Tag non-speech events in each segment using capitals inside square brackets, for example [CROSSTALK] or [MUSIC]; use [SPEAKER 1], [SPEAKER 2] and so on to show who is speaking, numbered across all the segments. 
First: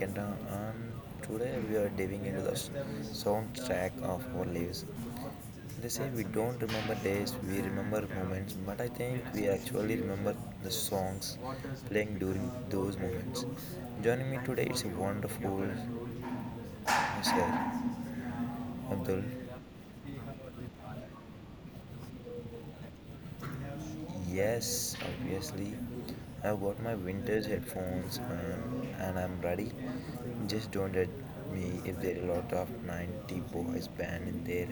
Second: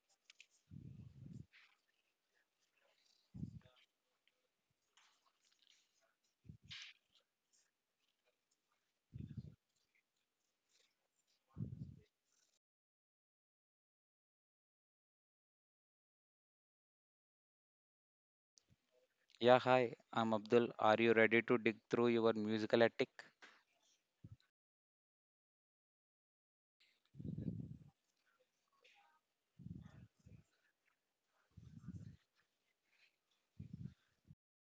[SPEAKER 1] Manikanta, and today we are diving into the soundtrack of our lives. They say we don't remember days, we remember moments, but I think we actually remember the songs playing during those moments. Joining me today is a wonderful Mr. Abdul.
[SPEAKER 2] Yeah, hi, I'm Abdul. Are you ready to dig through your musical attic?
[SPEAKER 1] Yes, obviously. I've got my vintage headphones and I'm ready. Just don't at me if there are a lot of 90 boys band in there.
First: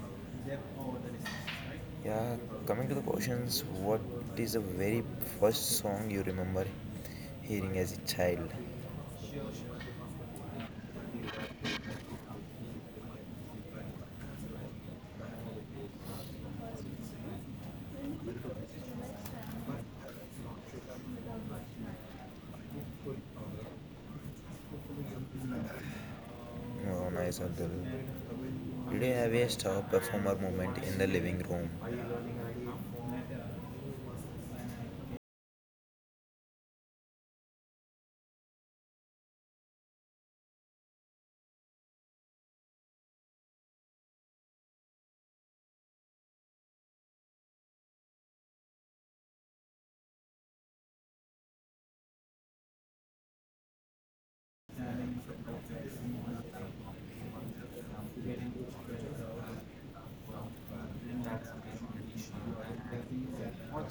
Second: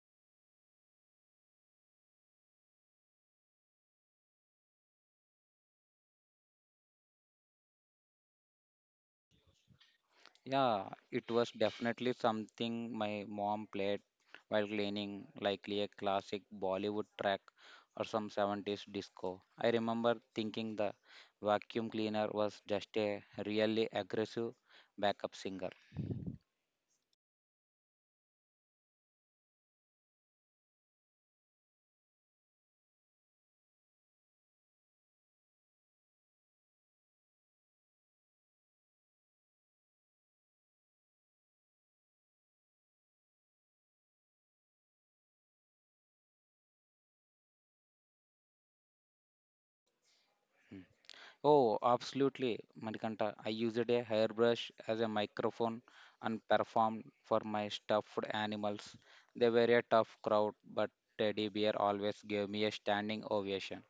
[SPEAKER 1] Yeah, coming to the questions, what is the very first song you remember hearing as a child?
[SPEAKER 2] Yeah, It was definitely something my mom played while cleaning, likely a classic Bollywood track or some 70s disco. I remember thinking the vacuum cleaner was just a really aggressive backup singer.
[SPEAKER 1] Oh, nice, Abdul. Did you have a star performer moment in the living room?
[SPEAKER 2] Hmm. Oh, absolutely, Manikanta. I used a hairbrush as a microphone and performed for my stuffed animals. They were a tough crowd, but Teddy Bear always gave me a standing ovation.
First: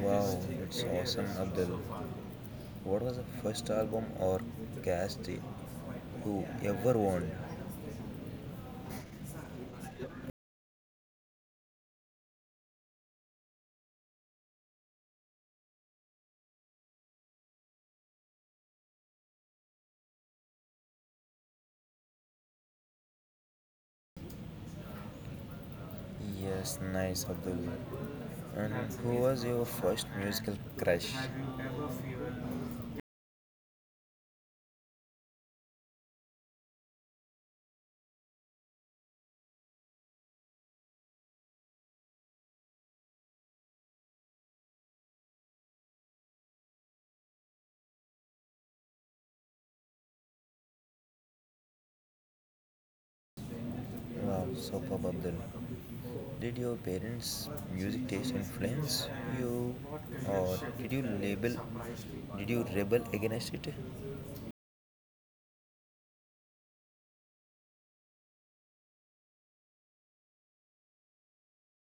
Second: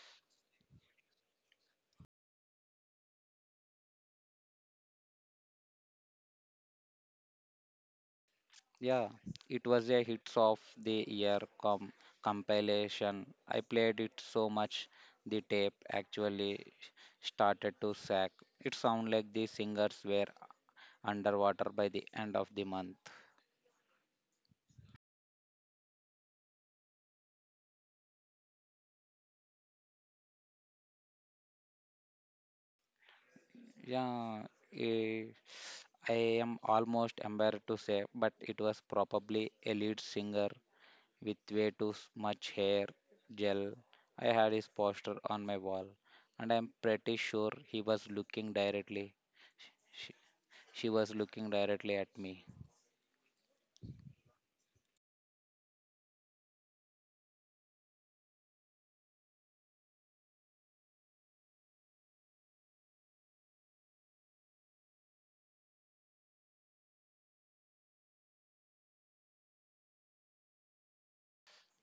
[SPEAKER 1] Wow, it's awesome, Abdul. What was the first album or cast you ever owned?
[SPEAKER 2] Yeah, it was a hits of the year compilation. I played it so much the tape actually started to sag. It sounded like the singers were underwater by the end of the month.
[SPEAKER 1] Yes, nice, Abdul. And who was your first musical crush?
[SPEAKER 2] Yeah, eh, I am almost embarrassed to say, but it was probably a lead singer with way too much hair gel. I had his poster on my wall, and I'm pretty sure he was looking directly. She, she was looking directly at me.
[SPEAKER 1] Wow, superb, Abdul. Did your parents' music taste influence you, or did you label? Did you rebel against it?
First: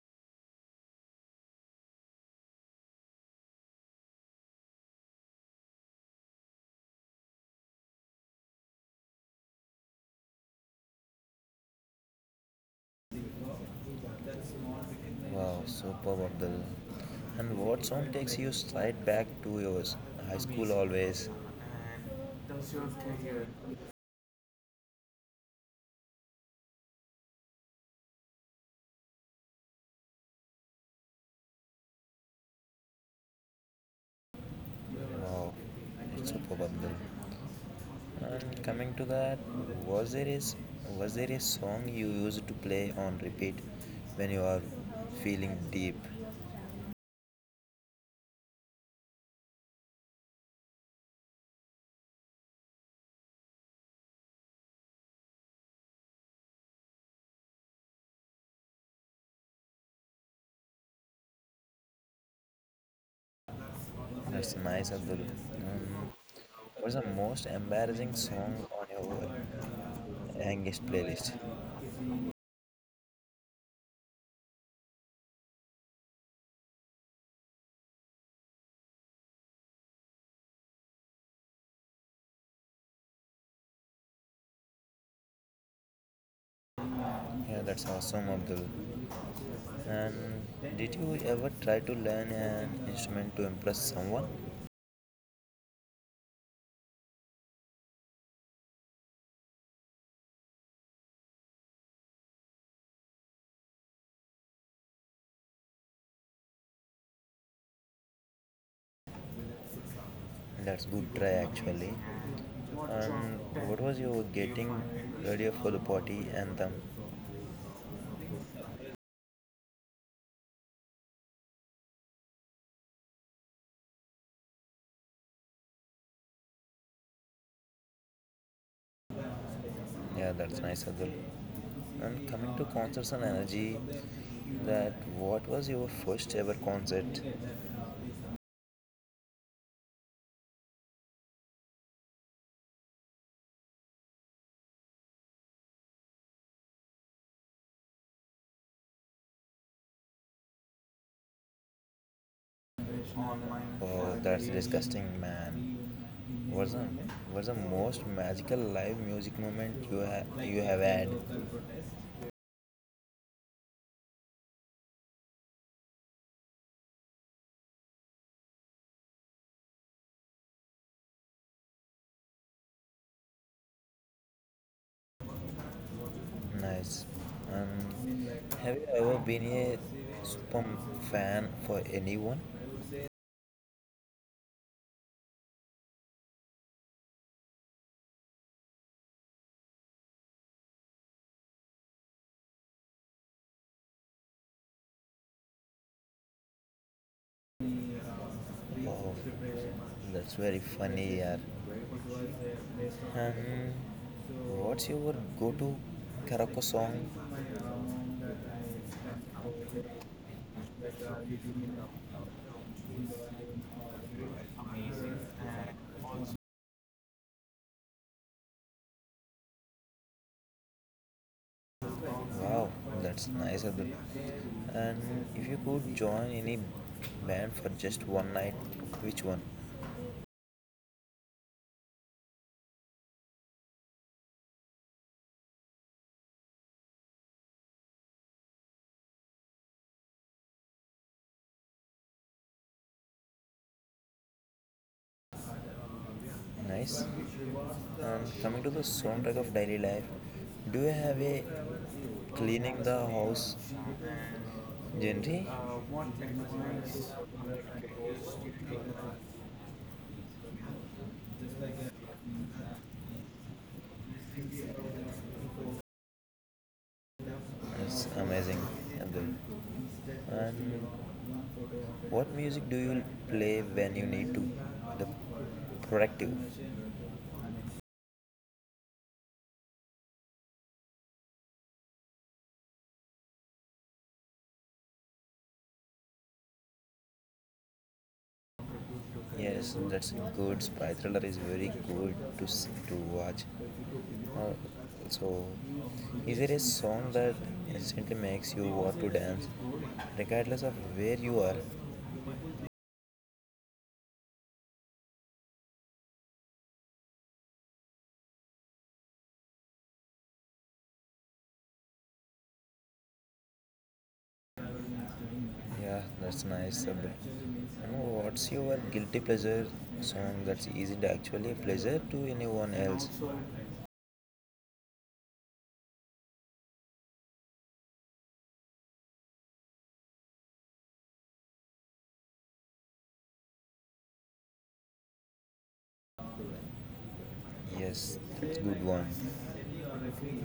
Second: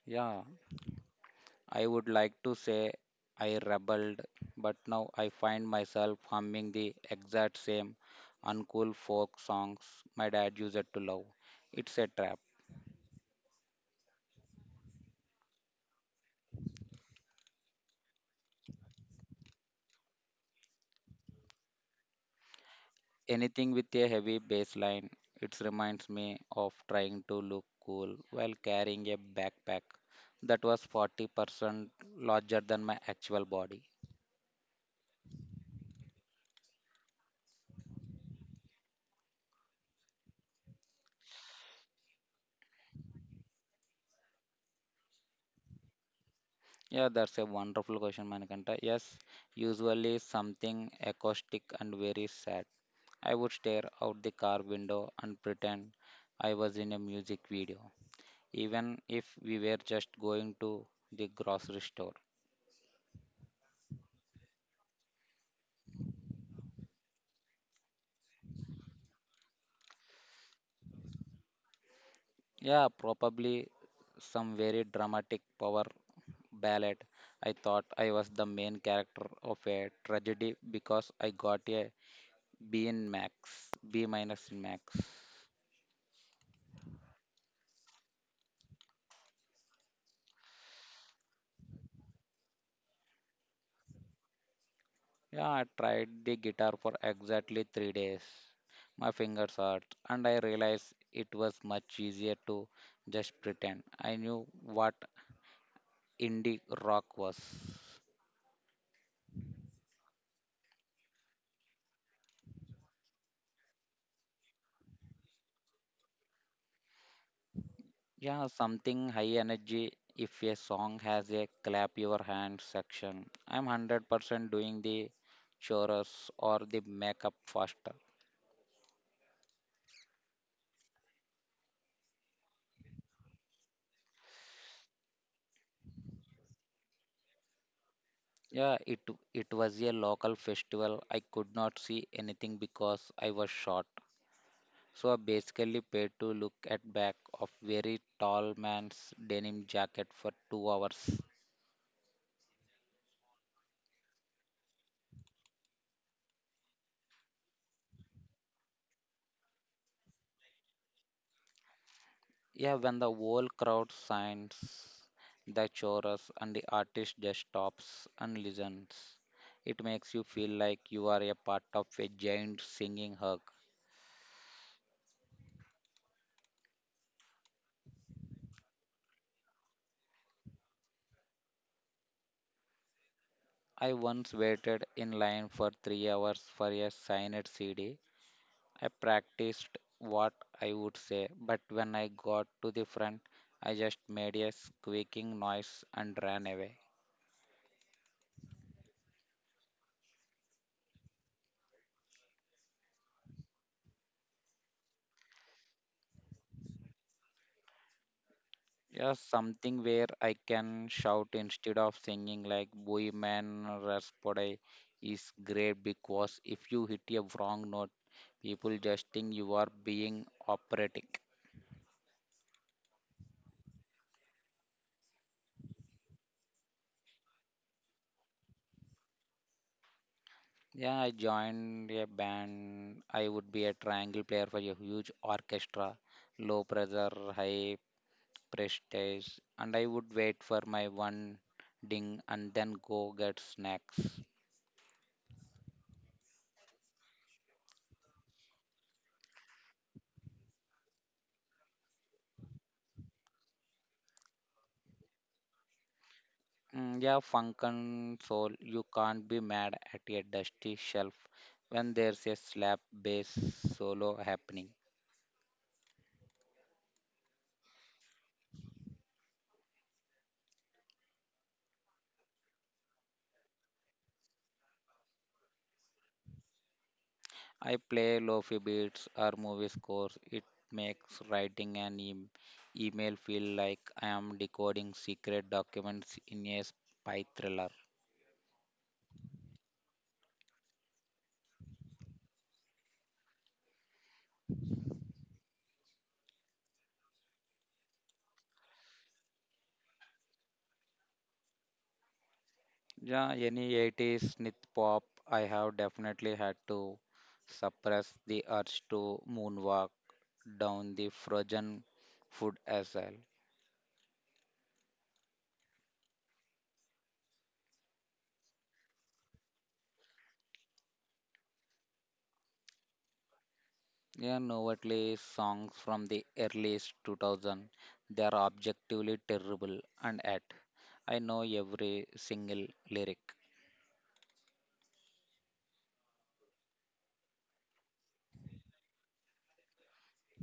[SPEAKER 2] Yeah, I would like to say I rebelled, but now I find myself humming the exact same uncool folk songs my dad used to love. It's a trap.
[SPEAKER 1] Wow, superb, Abdul. And what song takes you straight back to yours high school always?
[SPEAKER 2] Anything with a heavy bass line, it reminds me of trying to look cool while carrying a backpack that was 40% larger than my actual body.
[SPEAKER 1] Wow, it's superb, Abdul. And coming to that, was there is was there a song you used to play on repeat when you are feeling deep?
[SPEAKER 2] Yeah, that's a wonderful question, Manikanta. Yes, usually something acoustic and very sad. I would stare out the car window and pretend I was in a music video, even if we were just going to the grocery store.
[SPEAKER 1] That's nice, Abdul. Um, what's the most embarrassing song on your youngest playlist?
[SPEAKER 2] Yeah, Probably some very dramatic power ballet. I thought I was the main character of a tragedy because I got a B in max, B minus in max.
[SPEAKER 1] Yeah, that's awesome, Abdul. And did you ever try to learn an instrument to impress someone?
[SPEAKER 2] Yeah, I tried the guitar for exactly 3 days. My fingers hurt, and I realized it was much easier to just pretend. I knew what indie rock was.
[SPEAKER 1] That's good try, actually. And what was your getting ready for the party anthem?
[SPEAKER 2] Yeah, Something high energy. If a song has a clap your hands section, I'm 100% doing the chores or the makeup faster.
[SPEAKER 1] Yeah, that's nice, Abdul. And coming to concerts and energy, that what was your first ever concert?
[SPEAKER 2] Yeah, it it was a local festival. I could not see anything because I was short. So I basically paid to look at back of very tall man's denim jacket for 2 hours.
[SPEAKER 1] Oh, that's disgusting, man. What's the what's the most magical live music moment you have had?
[SPEAKER 2] Yeah, when the whole crowd signs the chorus and the artist just stops and listens, it makes you feel like you are a part of a giant singing hug.
[SPEAKER 1] Nice. Um, have you ever been a super fan for anyone?
[SPEAKER 2] I once waited in line for 3 hours for a signed CD. I practiced what I would say, but when I got to the front, I just made a squeaking noise and ran away.
[SPEAKER 1] Oh, that's very funny, yeah. Um, what's your go-to karaoke song?
[SPEAKER 2] Yeah, Something where I can shout instead of singing like boy, man, Raspodai is great because if you hit a wrong note, people just think you are being operatic.
[SPEAKER 1] Wow, that's nice, Abdul. And if you could join any band for just one night, which one?
[SPEAKER 2] Yeah, I joined a band. I would be a triangle player for a huge orchestra, low pressure, high prestige, and I would wait for my one ding and then go get snacks.
[SPEAKER 1] Nice. And coming to the soundtrack of daily life, do you have a cleaning the house genre?
[SPEAKER 2] Yeah, Funkin' Soul, you can't be mad at a dusty shelf when there's a slap bass solo happening.
[SPEAKER 1] That's amazing, Abdul. And what music do you play when you need to? The productive.
[SPEAKER 2] I play lofi beats or movie scores. It makes writing an email feel like I am decoding secret documents in a spy thriller.
[SPEAKER 1] Yes, that's good. Spy thriller is very good to watch. Uh, so, is there a song that instantly makes you want to dance, regardless of where you are?
[SPEAKER 2] Yeah, any 80s synth pop, I have definitely had to suppress the urge to moonwalk down the frozen food aisle.
[SPEAKER 1] Yeah, that's nice, Sabri. What's your guilty pleasure song that's easy to actually pleasure to anyone else?
[SPEAKER 2] Yeah, Novatle songs from the earliest 2000, they are objectively terrible and yet I know every single lyric.
[SPEAKER 1] Yes, that's good one.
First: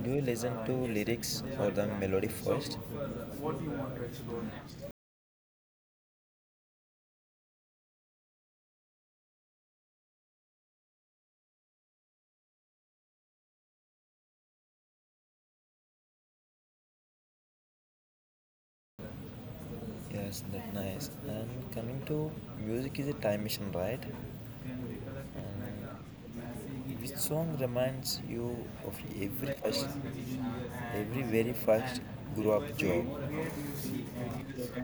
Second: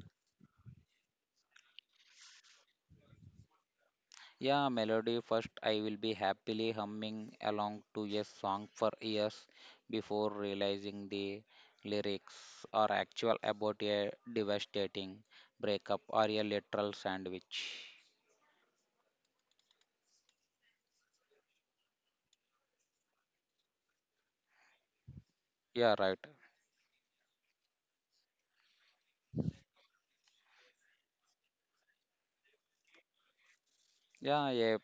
[SPEAKER 1] Do you listen to lyrics or the melody first?
[SPEAKER 2] Yeah, Melody first I will be happily humming along to a song for years before realizing the lyrics are actual about a devastating breakup or a literal sandwich.
[SPEAKER 1] Yes, that's nice. And coming to, music is a time machine, right?
[SPEAKER 2] Yeah, right.
[SPEAKER 1] And which song reminds you of every person? Every very first grew up job.
[SPEAKER 2] Yeah, a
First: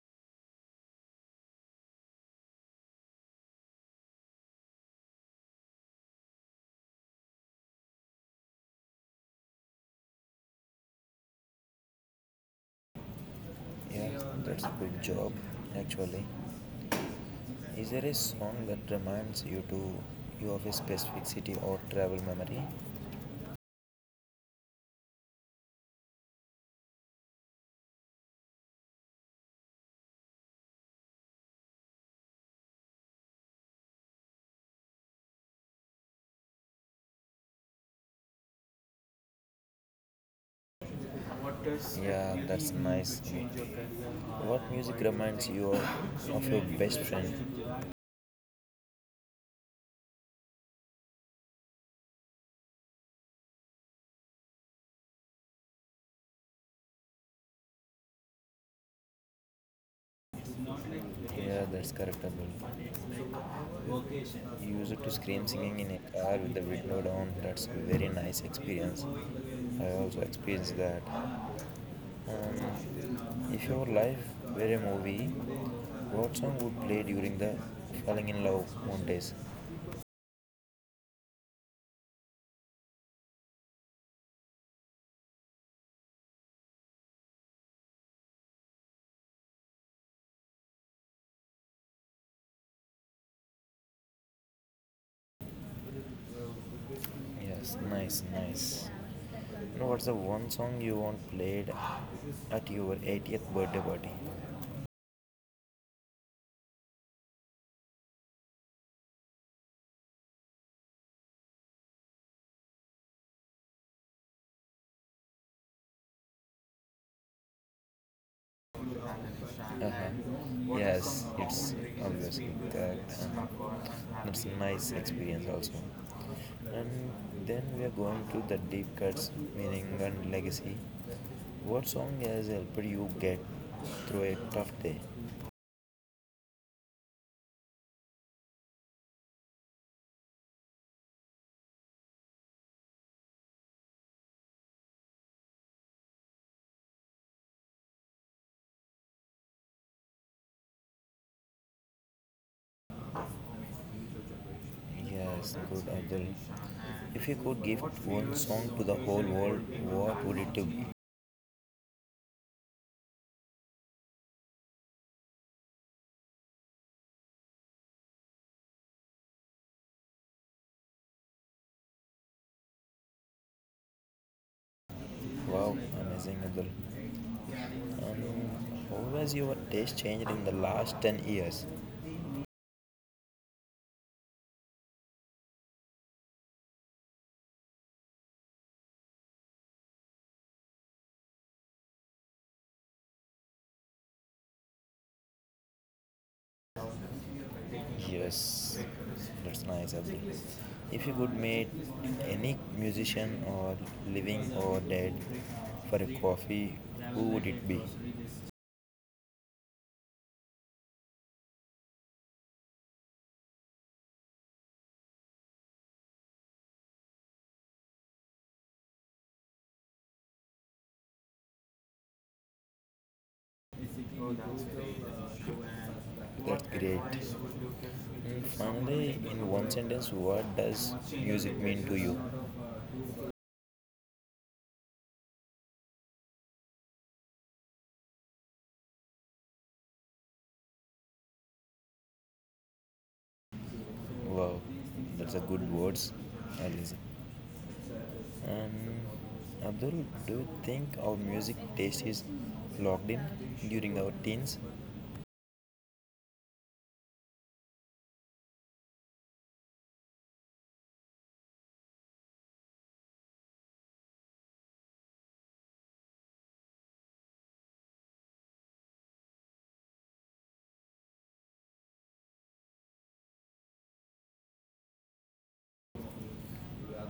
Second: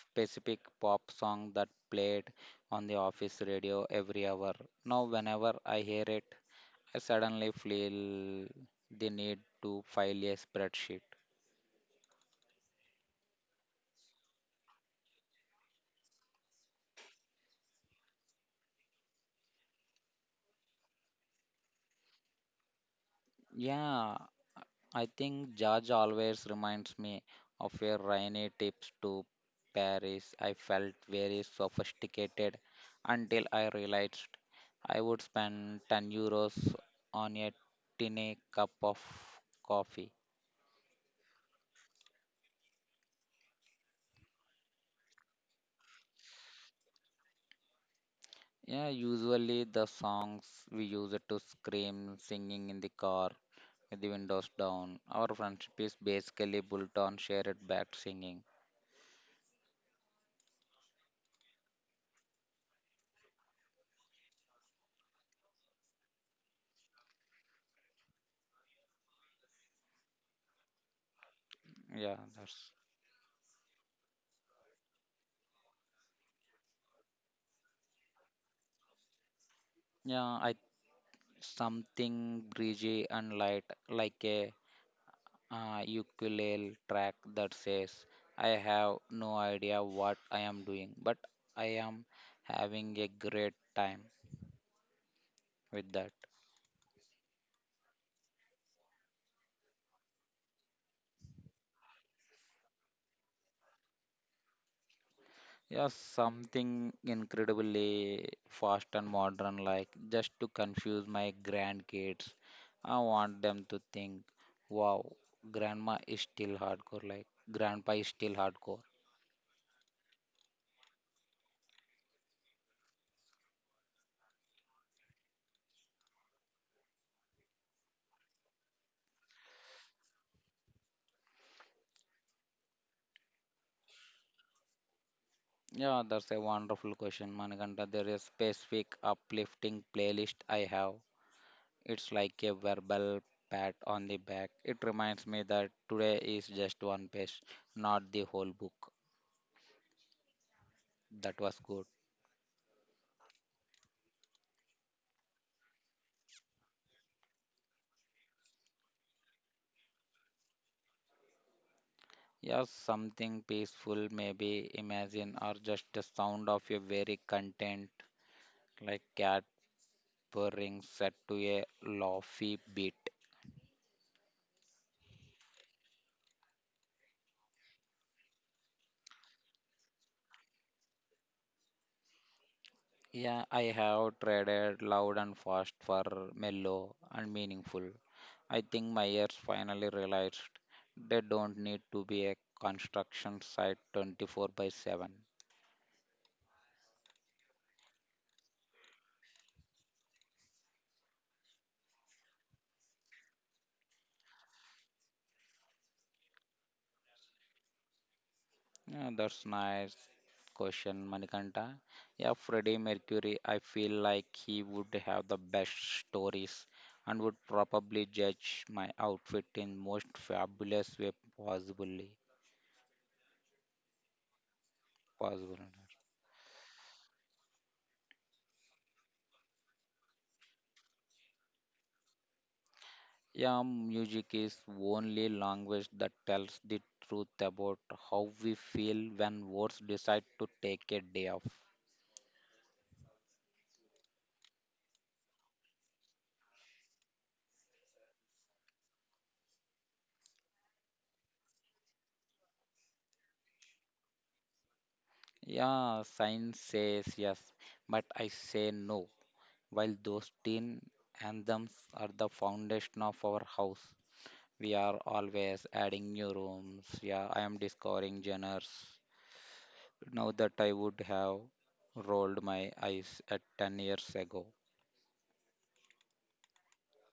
[SPEAKER 2] specific pop song that played on the office radio every hour. Now, whenever I hear it, I suddenly feel the need to file a spreadsheet.
[SPEAKER 1] Yeah, that's a good job actually. Is there a song that reminds you to you of a specific city or travel memory?
[SPEAKER 2] Yeah, I think George always reminds me of your rainy trips to Paris. I felt very sophisticated until I realized I would spend 10 euros on a tiny cup of coffee.
[SPEAKER 1] Yeah, that's nice. What music reminds you of your best friend?
[SPEAKER 2] Yeah, Usually the songs we use it to scream, singing in the car with the windows down. Our friendship is basically built on shared back singing.
[SPEAKER 1] Yeah, that's correct, Abdul. You used to scream singing in a car with the window down. That's a very nice experience. I also experienced that.
[SPEAKER 2] Yeah, that's
[SPEAKER 1] If your life were a movie, what song would play during the falling in love montage?
[SPEAKER 2] yeah. I something breezy and light, like a ukulele track that says, "I have no idea what I am doing, but I am having a great time with that."
[SPEAKER 1] Yes, nice, nice. And what's the one song you want played at your 80th birthday party?
[SPEAKER 2] Yeah, Something incredibly fast and modern, like just to confuse my grandkids. I want them to think, wow, grandma is still hardcore, like grandpa is still hardcore.
[SPEAKER 1] Uh-huh. Yes, it's obviously that. uh That's a nice experience also. And then we are going to the deep cuts, meaning and legacy. What song has helped you get through a tough day?
[SPEAKER 2] Yeah, that's a wonderful question, Manikanta. There is specific uplifting playlist I have. It's like a verbal pat on the back. It reminds me that today is just one page, not the whole book. That was good.
[SPEAKER 1] Yes, good Abdul. If you could give one song to the whole world, what would it be?
[SPEAKER 2] Yes, something peaceful, maybe imagine, or just the sound of a very content like cat purring set to a lofty beat.
[SPEAKER 1] Wow, amazing Abdul. Um, how has your taste changed in the last 10 years?
[SPEAKER 2] Yeah, I have traded loud and fast for mellow and meaningful. I think my ears finally realized they don't need to be a construction site 24 by 7.
[SPEAKER 1] Yes, that's nice Abdul. If you could meet any musician or living or dead for a coffee, who would it be?
[SPEAKER 2] Yeah, that's nice question, Manikanta. Yeah, Freddie Mercury, I feel like he would have the best stories and would probably judge my outfit in most fabulous way possibly possible.
[SPEAKER 1] That's great. Finally, in one sentence, what does music mean to you?
[SPEAKER 2] Yeah, Music is only language that tells the truth about how we feel when words decide to take a day off.
[SPEAKER 1] Wow, that's a good words, Alice. Um, Abdul, do you think our music taste is locked in during our teens?
[SPEAKER 2] Yeah, science says yes, but I say no. While those teen anthems are the foundation of our house, we are always adding new rooms. Yeah, I am discovering genres now that I would have rolled my eyes at 10 years ago.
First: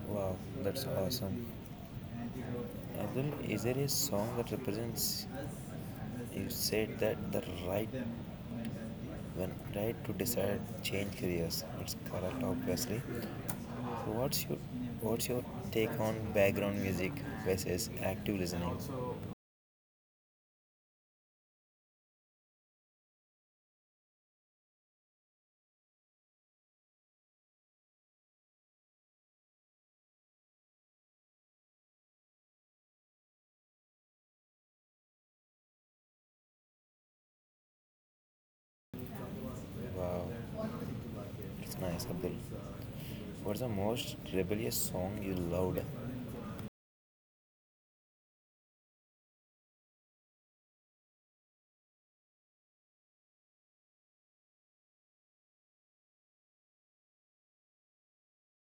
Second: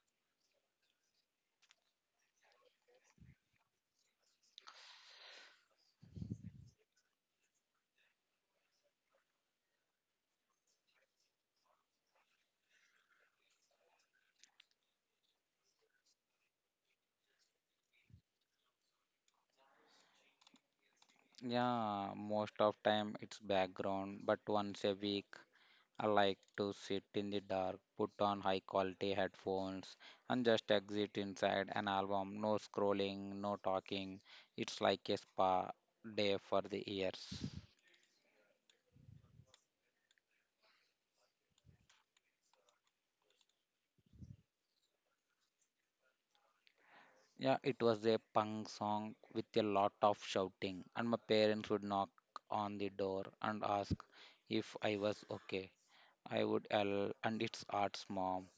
[SPEAKER 1] Wow, that's awesome. Abdul, is there a song that represents you said that the right when right to decide change careers? It's correct obviously. So what's your take on background music versus active listening?
[SPEAKER 2] Yeah, Most of time it's background, but once a week I like to sit in the dark, put on high quality headphones, and just exit inside an album. No scrolling, no talking. It's like a spa day for the ears.
[SPEAKER 1] Wow, it's nice, Abdul. What's the most rebellious song you loved?
[SPEAKER 2] Yeah, it was a punk song with a lot of shouting, and my parents would knock on the door and ask if I was okay. I would yell, and it's arts, mom,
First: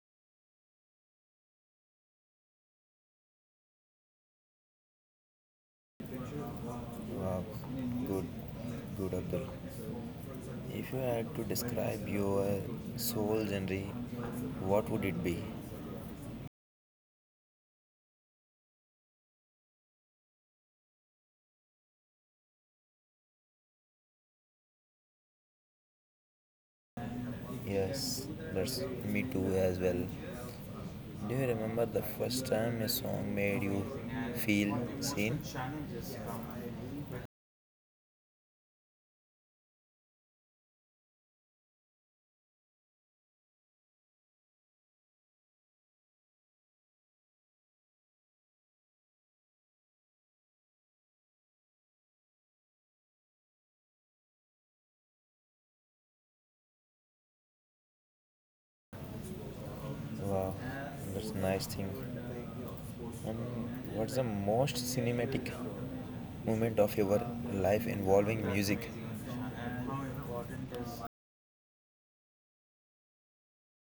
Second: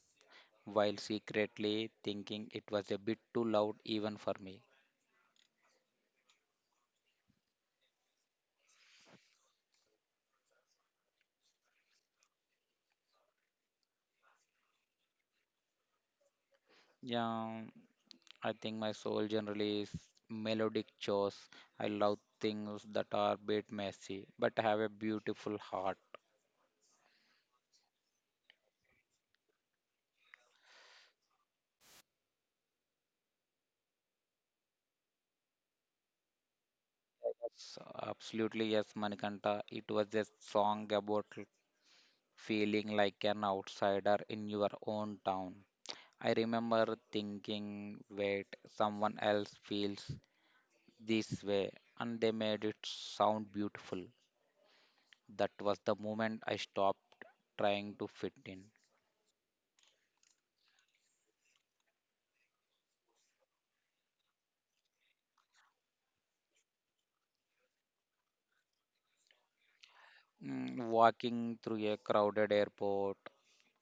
[SPEAKER 2] while secretly thinking it was a bit too loud even for me.
[SPEAKER 1] Wow, good, good Abdul. If you had to describe your soul genre, what would it be?
[SPEAKER 2] Yeah, I think my soul generally is melodic chores. I love things that are a bit messy, but have a beautiful heart.
[SPEAKER 1] Yes, that's me too as well. Do you remember the first time a song made you feel seen?
[SPEAKER 2] Yes, absolutely, yes, Manikanta. It was a song about feeling like an outsider in your own town. I remember thinking, wait, someone else feels this way, and they made it sound beautiful. That was the moment I stopped trying to fit in.
[SPEAKER 1] Wow, that's a nice thing. And what's the most cinematic moment of your life involving music?
[SPEAKER 2] Walking through a crowded airport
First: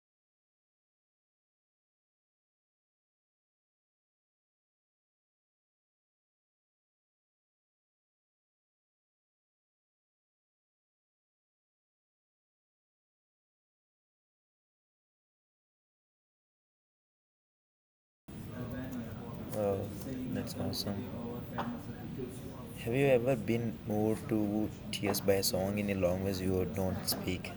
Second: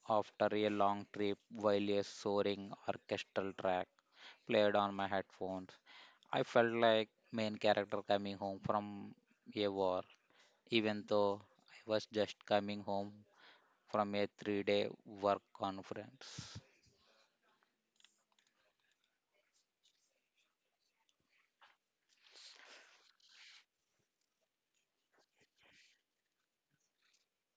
[SPEAKER 2] after a long trip while a soaring orchestral track played on my headphones. I felt like main character coming home from a war, even though I was just coming home from a 3 day work conference.
[SPEAKER 1] Wow, that's awesome. Have you ever been moved to tears by a song in a language you don't speak?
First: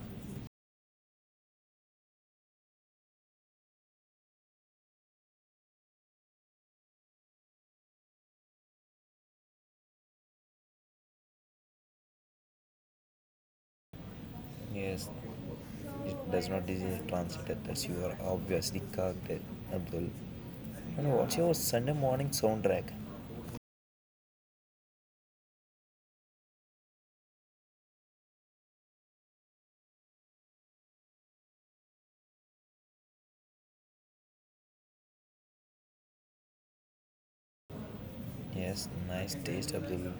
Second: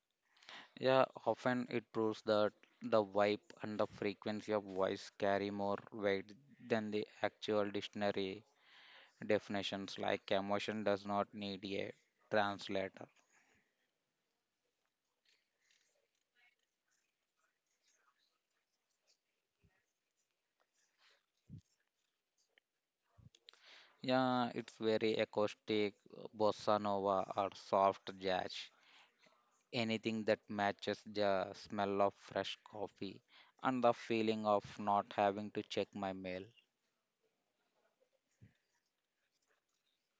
[SPEAKER 2] Yeah, Often it proves that the vibe and the frequency of voice carry more weight than the actual dictionary definitions, like emotion does not need a translator.
[SPEAKER 1] Yes, it does not easily translate that you are obviously cocked, Abdul. And what's your Sunday morning soundtrack?
[SPEAKER 2] Yeah, it's very acoustic, bossa nova, or soft jazz. Anything that matches the smell of fresh coffee and the feeling of not having to check my mail.
[SPEAKER 1] Yes, nice taste, Abdul.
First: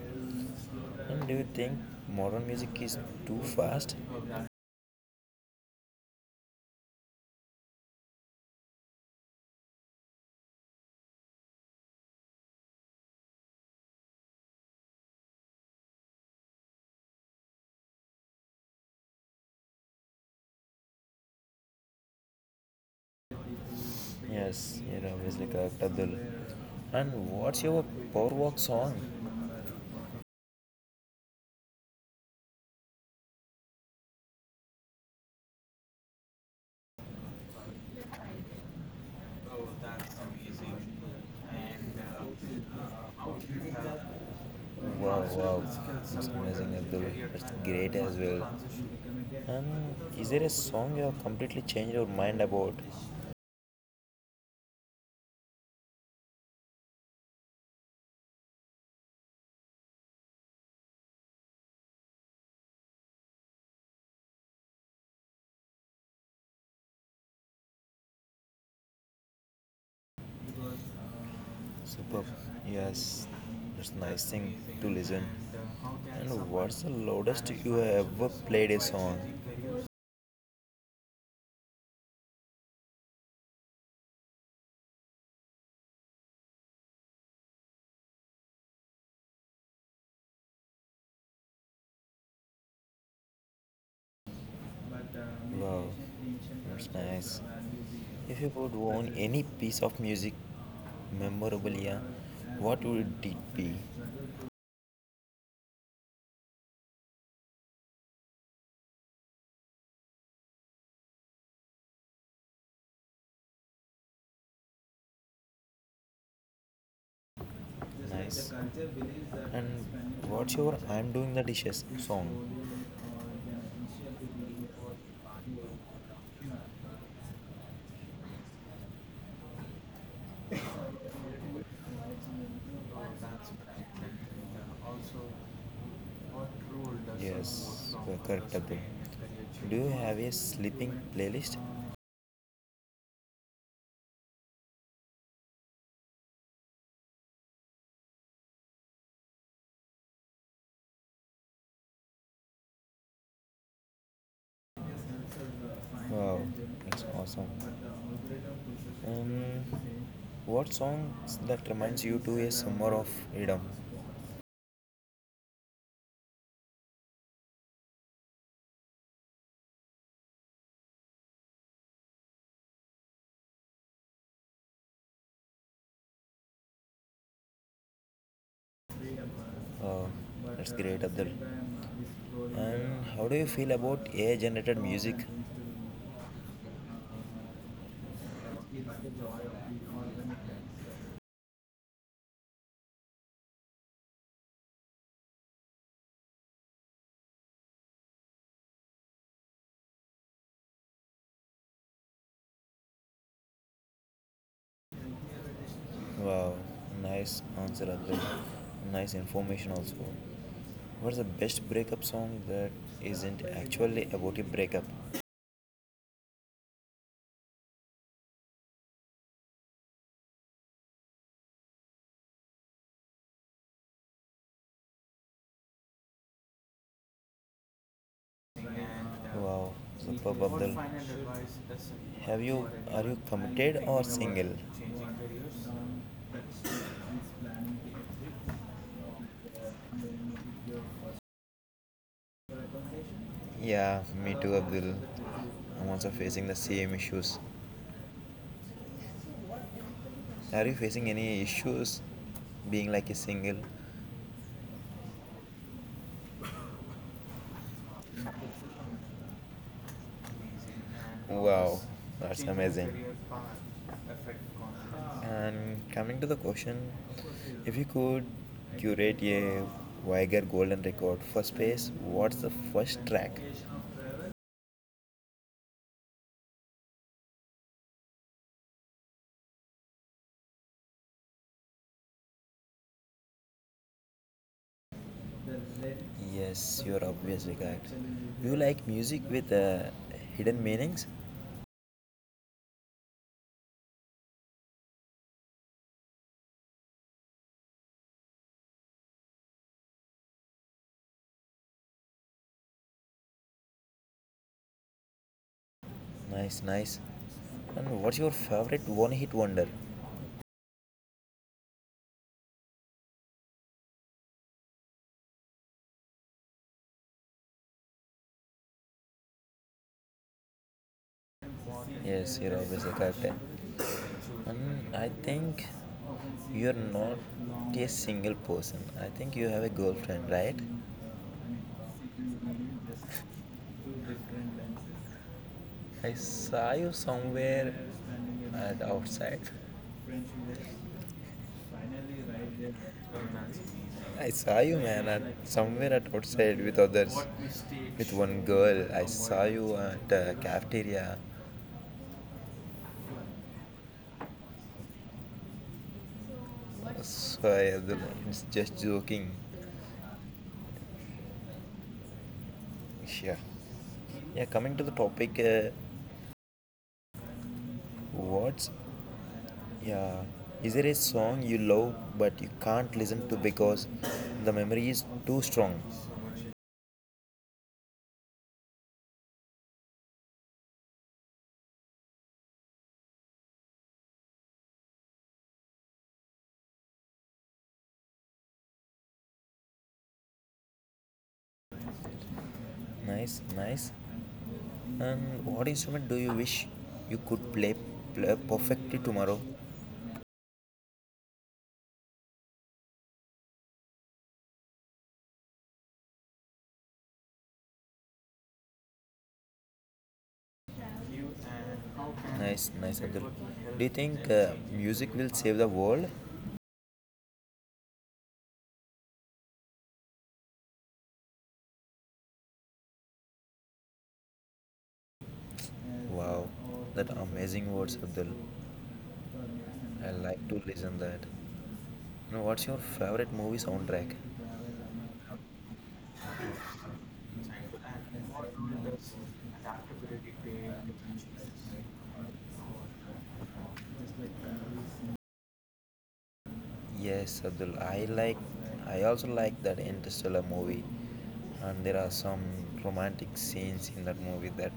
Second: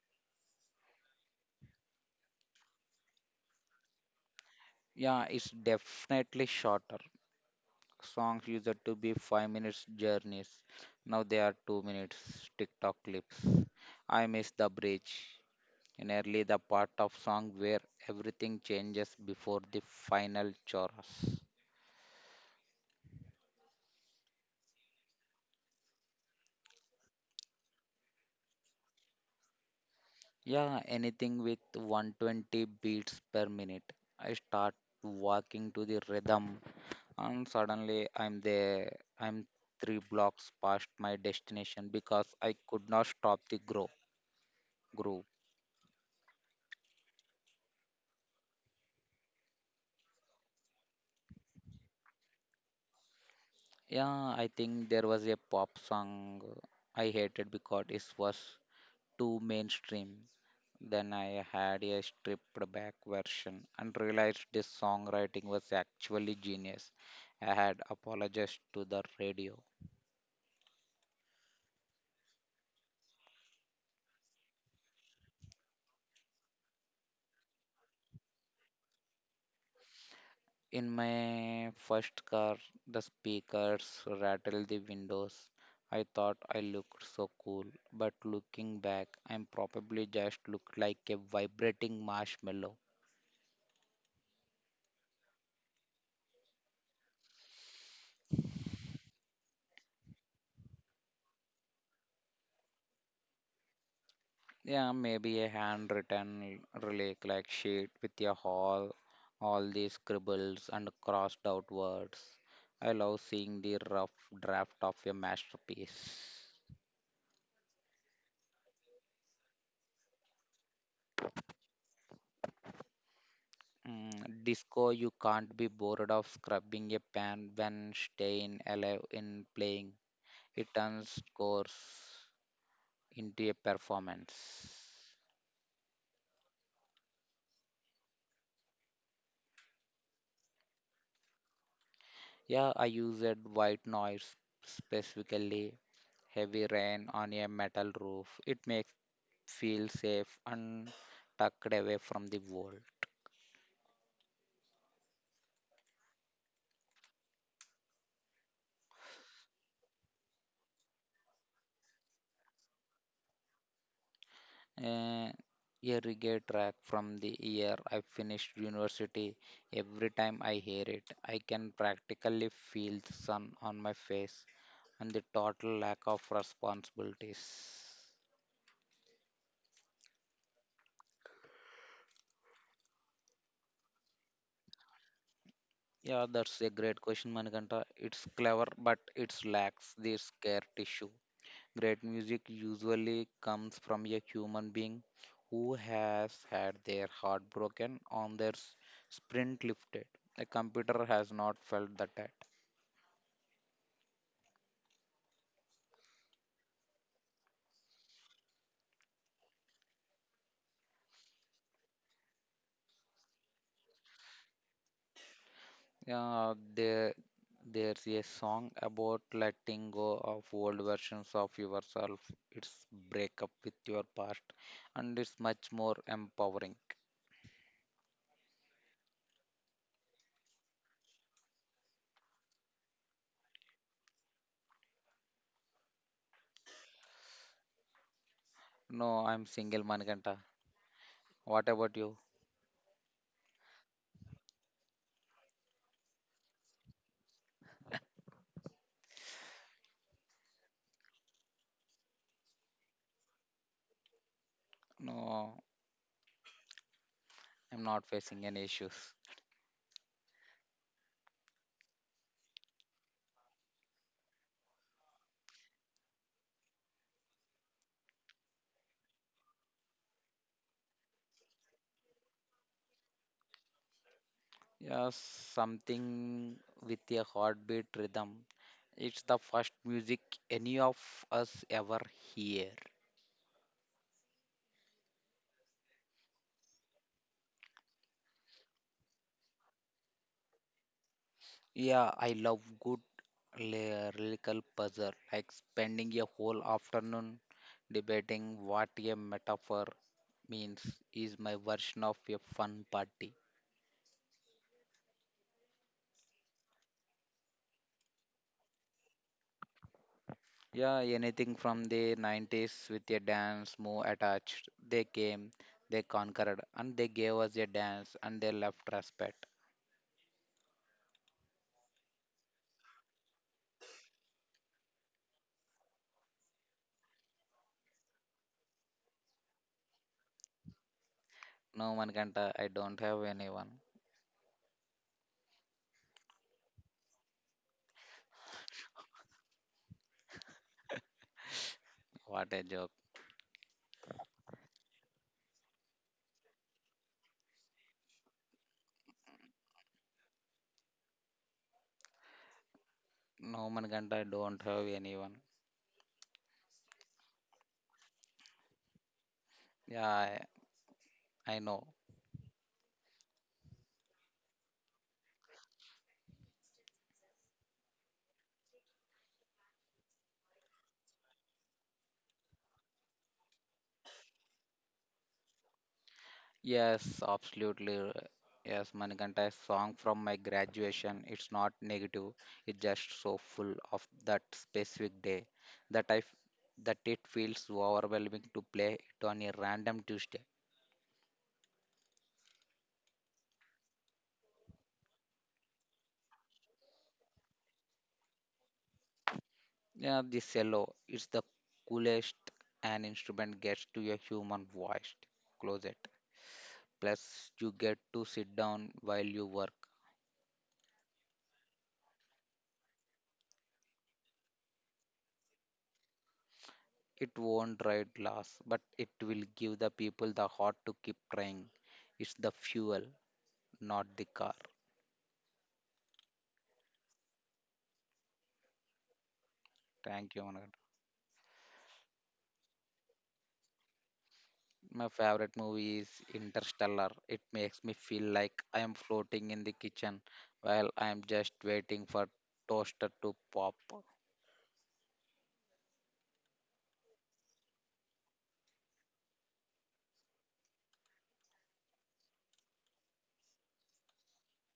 [SPEAKER 1] And do you think modern music is too fast?
[SPEAKER 2] Yeah, it's definitely shorter. Songs used to be 5 minute journeys. Now they are 2 minute TikTok clips. I miss the bridge. Nearly the part of song where everything changes before the final chorus.
[SPEAKER 1] Yes, you're obviously correct, Abdul. And what's your power walk song?
[SPEAKER 2] Yeah, Anything with 120 beats per minute. I start walking to the rhythm and suddenly I'm there. I'm three blocks past my destination because I could not stop the grow
[SPEAKER 1] Wow,
[SPEAKER 2] groove.
[SPEAKER 1] wow, that's amazing, Abdul. That's great as well. And is there a song you have completely changed your mind about?
[SPEAKER 2] Yeah, I think there was a pop song I hated because it was too mainstream. Then I had a stripped back version and realized this songwriting was actually genius. I had apologized to the radio.
[SPEAKER 1] Superb. Yes, that's nice thing to listen. And what's the loudest you have ever played a song?
[SPEAKER 2] In my first car, the speakers rattled the windows. I thought I looked so cool, but looking back, I am probably just looked like a vibrating marshmallow.
[SPEAKER 1] Wow, that's nice. If you could own any piece of music memorabilia, what would it be?
[SPEAKER 2] Yeah, Maybe a handwritten relic like sheet with your all these scribbles and crossed out words. I love seeing the rough draft of your masterpiece.
[SPEAKER 1] Nice. And what's your I'm doing the dishes song?
[SPEAKER 2] Disco, you can't be bored of scrubbing a pan when staying alive in playing. It turns course into a performance.
[SPEAKER 1] Yes, Correctable. Do you have a sleeping playlist?
[SPEAKER 2] Yeah, I used white noise specifically heavy rain on a metal roof. It makes feel safe and tucked away from the world.
[SPEAKER 1] Wow, it's awesome. Um, what song that reminds you to a summer of freedom?
[SPEAKER 2] Uh, a reggae track from the year I finished university. Every time I hear it, I can practically feel the sun on my face and the total lack of responsibilities.
[SPEAKER 1] Uh, that's great, Abdul. And how do you feel about AI-generated music?
[SPEAKER 2] Yeah, that's a great question, Manikanta. It's clever, but it lacks the scare tissue. Great music usually comes from a human being who has had their heart broken on their sprint lifted. A computer has not felt that yet.
[SPEAKER 1] Wow, nice answer, Abdul. Nice information also. What's the best breakup song that isn't actually about a breakup?
[SPEAKER 2] Uh, there, there's a song about letting go of old versions of yourself. It's break up with your past, and it's much more empowering.
[SPEAKER 1] Wow, superb, Abdul. Have you are you committed or single?
[SPEAKER 2] No, I'm single, Manikanta. What about you?
[SPEAKER 1] Yeah, me too, Abdul. I'm also facing the same issues. Are you facing any issues being like a single?
[SPEAKER 2] No, I'm not facing any issues.
[SPEAKER 1] Wow, that's amazing. And coming to the question, if you could curate a Weiger Golden Record for space, what's the first track?
[SPEAKER 2] Yeah, Something with a heartbeat rhythm. It's the first music any of us ever hear.
[SPEAKER 1] Yes, you're obviously correct. Do you like music with hidden meanings?
[SPEAKER 2] Yeah, I love good lyrical puzzle, like spending a whole afternoon debating what a metaphor means is my version of a fun party.
[SPEAKER 1] Nice, nice. And what's your favorite one hit wonder?
[SPEAKER 2] Yeah, Anything from the 90s with a dance move attached. They came, they conquered, and they gave us a dance, and they left respect.
[SPEAKER 1] Yes, you're obviously correct. And I think you're not a single person. I think you have a girlfriend, right?
[SPEAKER 2] No Manikanta, I don't have anyone.
[SPEAKER 1] I saw you somewhere at outside.
[SPEAKER 2] What a joke.
[SPEAKER 1] I saw you, man, at somewhere at outside with others. With one girl, I saw you at cafeteria.
[SPEAKER 2] No Manikanta, I don't have anyone.
[SPEAKER 1] So I it's just joking.
[SPEAKER 2] Yeah, I, I know.
[SPEAKER 1] Yeah. Yeah. Coming to the topic, what's yeah. Is there a song you love but you can't listen to because the memory is too strong?
[SPEAKER 2] Yes, absolutely. Yes, Manikanta, a song from my graduation. It's not negative. It's just so full of that specific day that I f- that it feels overwhelming to play it on a random Tuesday.
[SPEAKER 1] Nice, nice. And what instrument do you wish you could play perfectly tomorrow?
[SPEAKER 2] Yeah, the cello. It's the coolest an instrument gets to a human voice. Close it. Plus, you get to sit down while you work.
[SPEAKER 1] Nice, nice, Abdul. Do you think music will save the world?
[SPEAKER 2] It won't ride glass, but it will give the people the heart to keep trying. It's the fuel, not the car.
[SPEAKER 1] Wow, that amazing words, Abdul. I
[SPEAKER 2] Thank you,
[SPEAKER 1] like to
[SPEAKER 2] Manohar.
[SPEAKER 1] listen that. Now, what's your favorite movie soundtrack?
[SPEAKER 2] My favorite movie is Interstellar. It makes me feel like I am floating in the kitchen while I am just waiting for toaster to pop.
[SPEAKER 1] Yes, Abdul. I like. I also like that Interstellar movie, and there are some romantic scenes in that movie that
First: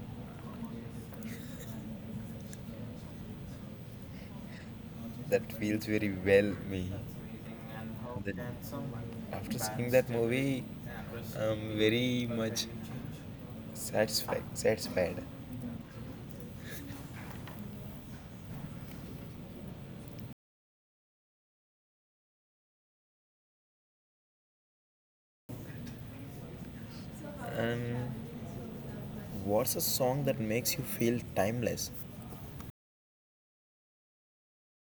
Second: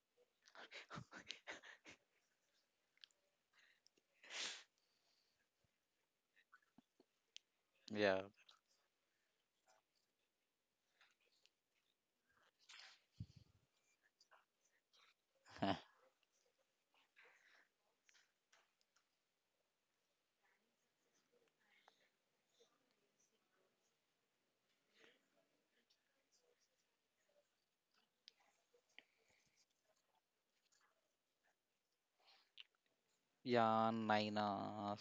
[SPEAKER 1] that feels very well me.
[SPEAKER 2] Yeah.
[SPEAKER 1] That after seeing that movie, I'm very much satisfied. Satisfied.
[SPEAKER 2] [LAUGHS]
[SPEAKER 1] And what's a song that makes you feel timeless?
[SPEAKER 2] Yeah, Naina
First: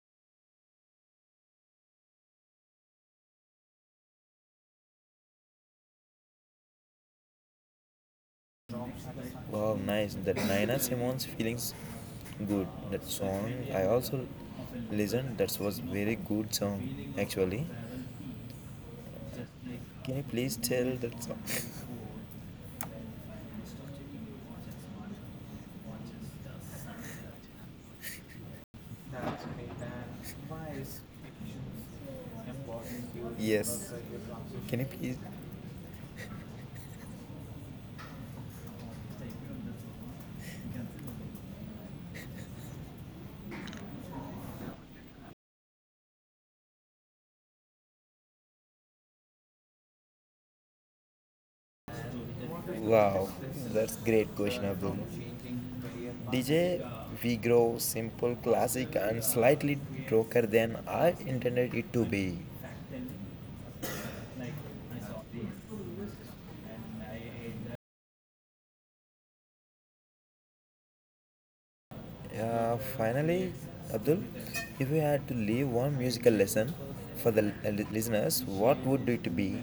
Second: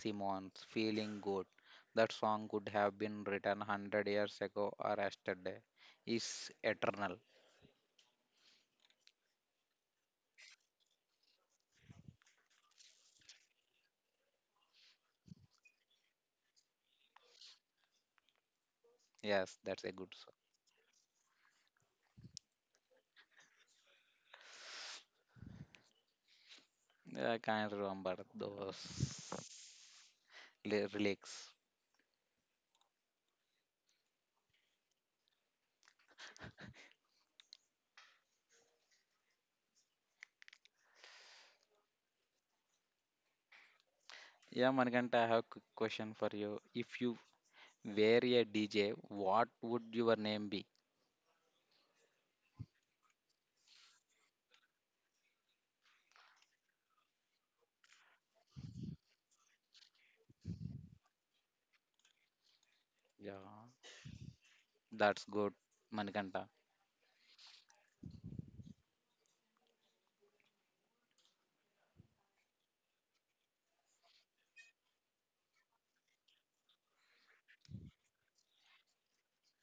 [SPEAKER 2] Simons, feeling good. That song could have been written 100 years ago or yesterday. Is eternal.
[SPEAKER 1] Wow, nice. That Naina Simone's feelings good. That song I also listened. That was very good song actually.
[SPEAKER 2] Yes, that's a good
[SPEAKER 1] Can you
[SPEAKER 2] song.
[SPEAKER 1] please tell that song? That's
[SPEAKER 2] Yeah, I can't remember those
[SPEAKER 1] great. And why is
[SPEAKER 2] lyrics.
[SPEAKER 1] fictions important to you? Yes. Can you please?
[SPEAKER 2] Yeah, Marganta, I have a quick question for you. If you were a DJ, what would your name be?
[SPEAKER 1] Wow, that's great question, Abdul. DJ, we grow simple, classic, and slightly darker than I intended it to be.
[SPEAKER 2] Yeah, that's good, Manikanta.
[SPEAKER 1] Finally, Abdul, if you had to leave one musical lesson for the listeners, what would it be?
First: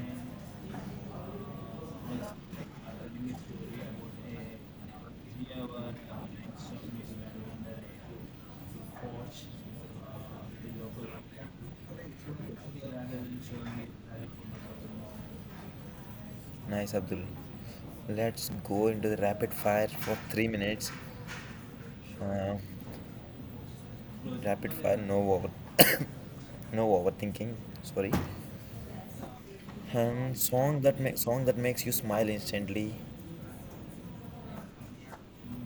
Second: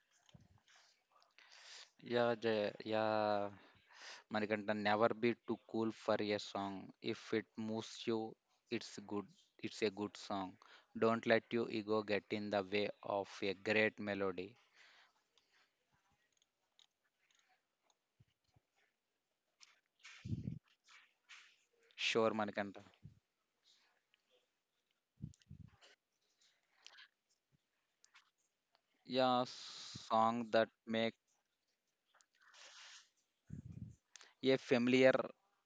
[SPEAKER 2] Yeah, Jay, yeah. Manikanta, never be too
[SPEAKER 1] Yeah,
[SPEAKER 2] cool
[SPEAKER 1] well,
[SPEAKER 2] for a
[SPEAKER 1] so,
[SPEAKER 2] song. If it moves you, it's good. It's a good song. Don't let your ego get in the way of a great melody.
[SPEAKER 1] like. Nice, Abdul. Let's go into the rapid fire for 3 minutes. Sure.
[SPEAKER 2] Sure, Manikanta.
[SPEAKER 1] Rapid fire, [COUGHS] no overthinking. Sorry.
[SPEAKER 2] Yeah, Song that
[SPEAKER 1] Song that
[SPEAKER 2] make
[SPEAKER 1] makes you smile instantly.
[SPEAKER 2] a familiar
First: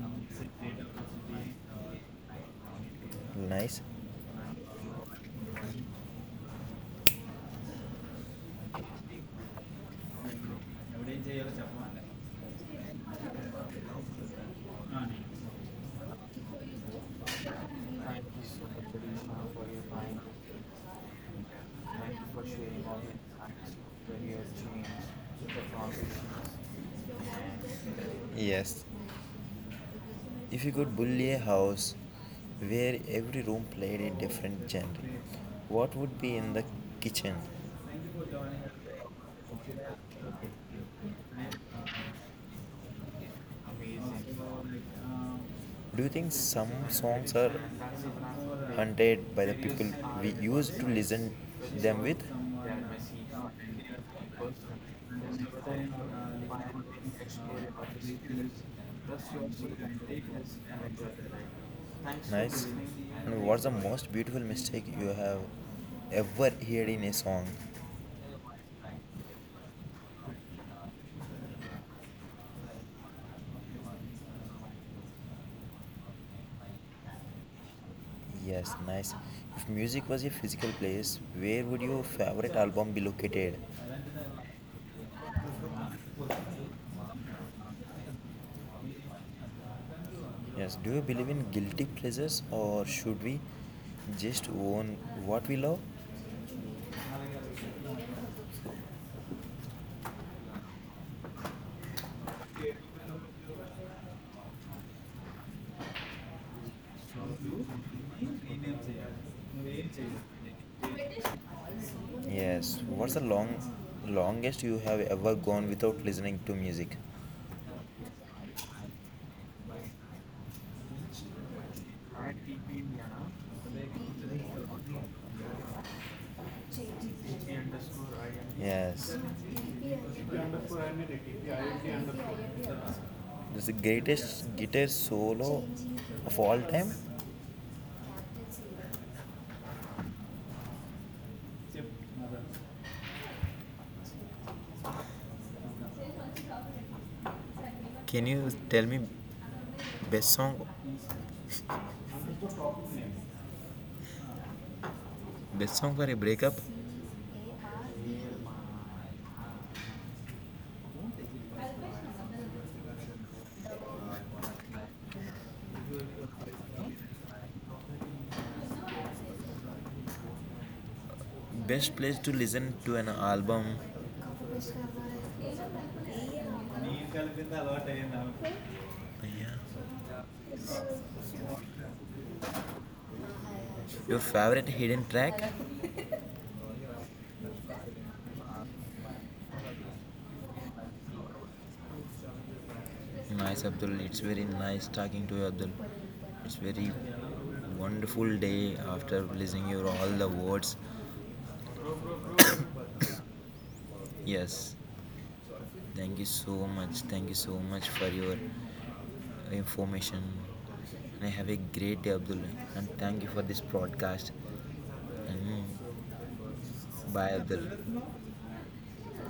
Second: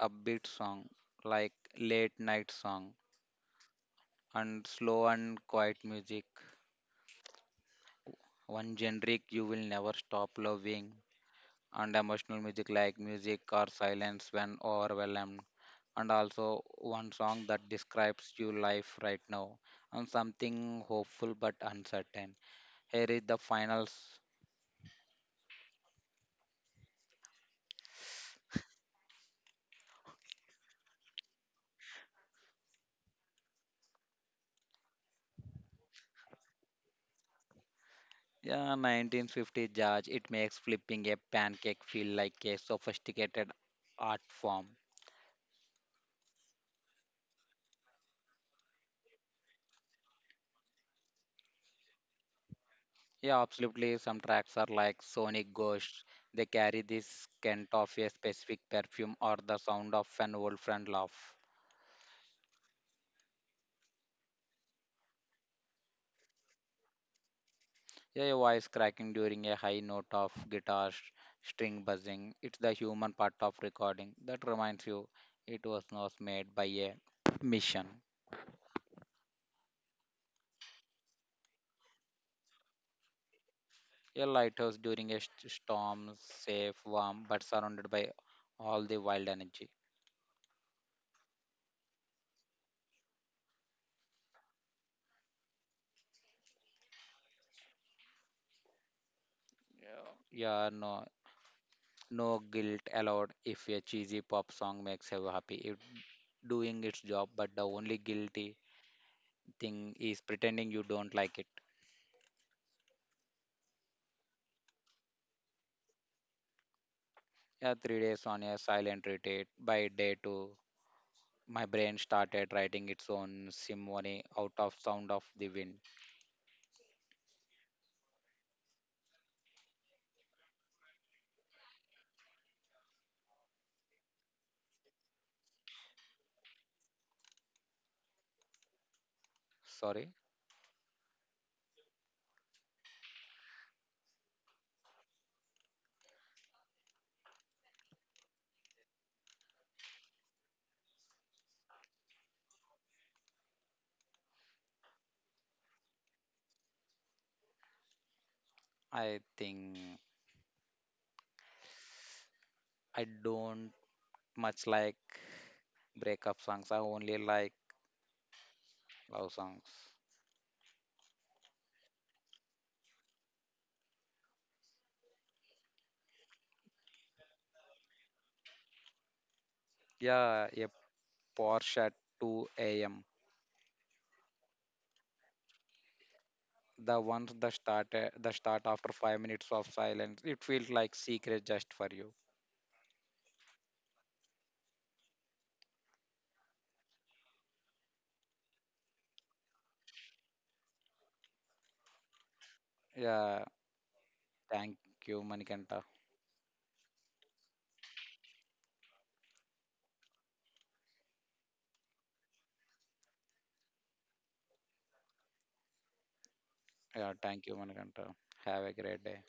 [SPEAKER 2] upbeat song like late night song
[SPEAKER 1] Nice.
[SPEAKER 2] and slow and quiet music. One generic you will never stop loving,
[SPEAKER 1] So,
[SPEAKER 2] and emotional music like music or silence when overwhelmed and also one song that describes your life right now and something hopeful but
[SPEAKER 1] thank you
[SPEAKER 2] uncertain.
[SPEAKER 1] for sharing all
[SPEAKER 2] Here
[SPEAKER 1] your
[SPEAKER 2] is the
[SPEAKER 1] times
[SPEAKER 2] finals.
[SPEAKER 1] when you have changed the foundations. Yes, if you could bully a house where every room played a different genre, what would be in the kitchen?
[SPEAKER 2] Yeah 1950 judge it makes flipping a pancake feel like a sophisticated art form.
[SPEAKER 1] Do you think some songs are haunted by the people we used to listen them with?
[SPEAKER 2] Yeah Absolutely some tracks are like sonic ghosts. They carry the scent of a specific perfume or the sound of an old friend laugh.
[SPEAKER 1] Nice. And what's the most beautiful mistake you have ever heard in a song?
[SPEAKER 2] Yeah, your voice cracking during a high note of string buzzing. It's the human part of recording that reminds you it was not made by a mission.
[SPEAKER 1] Yes, nice. If music was a physical place, where would your favorite album be located?
[SPEAKER 2] A lighthouse during a storm, safe, warm, but surrounded by all the wild energy.
[SPEAKER 1] Yes, do you believe in guilty pleasures or should we just own what we love?
[SPEAKER 2] Yeah. Yeah, no, no guilt allowed if a cheesy pop song makes you happy. It doing its job, but the only guilty thing is pretending you don't like it.
[SPEAKER 1] Yes, what's the longest you have ever gone without listening to music?
[SPEAKER 2] Yeah, 3 days on a silent retreat by day two. My brain started writing its own symphony out of sound of the wind.
[SPEAKER 1] Yes. This is the greatest guitar solo of all time.
[SPEAKER 2] Sorry,
[SPEAKER 1] Can you tell me best song best song for a breakup?
[SPEAKER 2] I think I don't much like breakup songs. I only like love songs.
[SPEAKER 1] Best place to listen to an album? Yeah.
[SPEAKER 2] Yeah, a Porsche at 2 a.m.
[SPEAKER 1] Your favorite hidden track?
[SPEAKER 2] The ones that started the start after 5 minutes of silence. It feels like secret just for you.
[SPEAKER 1] Nice, Abdul. It's very nice talking to you, Abdul. It's very wonderful day after listening your all the words.
[SPEAKER 2] Yeah,
[SPEAKER 1] Yes,
[SPEAKER 2] thank you, Manikanta.
[SPEAKER 1] thank you so much. Thank you so much for your information. And have a great day, Abdul. And thank you for this broadcast. And
[SPEAKER 2] Yeah,
[SPEAKER 1] bye,
[SPEAKER 2] thank you,
[SPEAKER 1] Abdul.
[SPEAKER 2] Manikanta. Have a great day.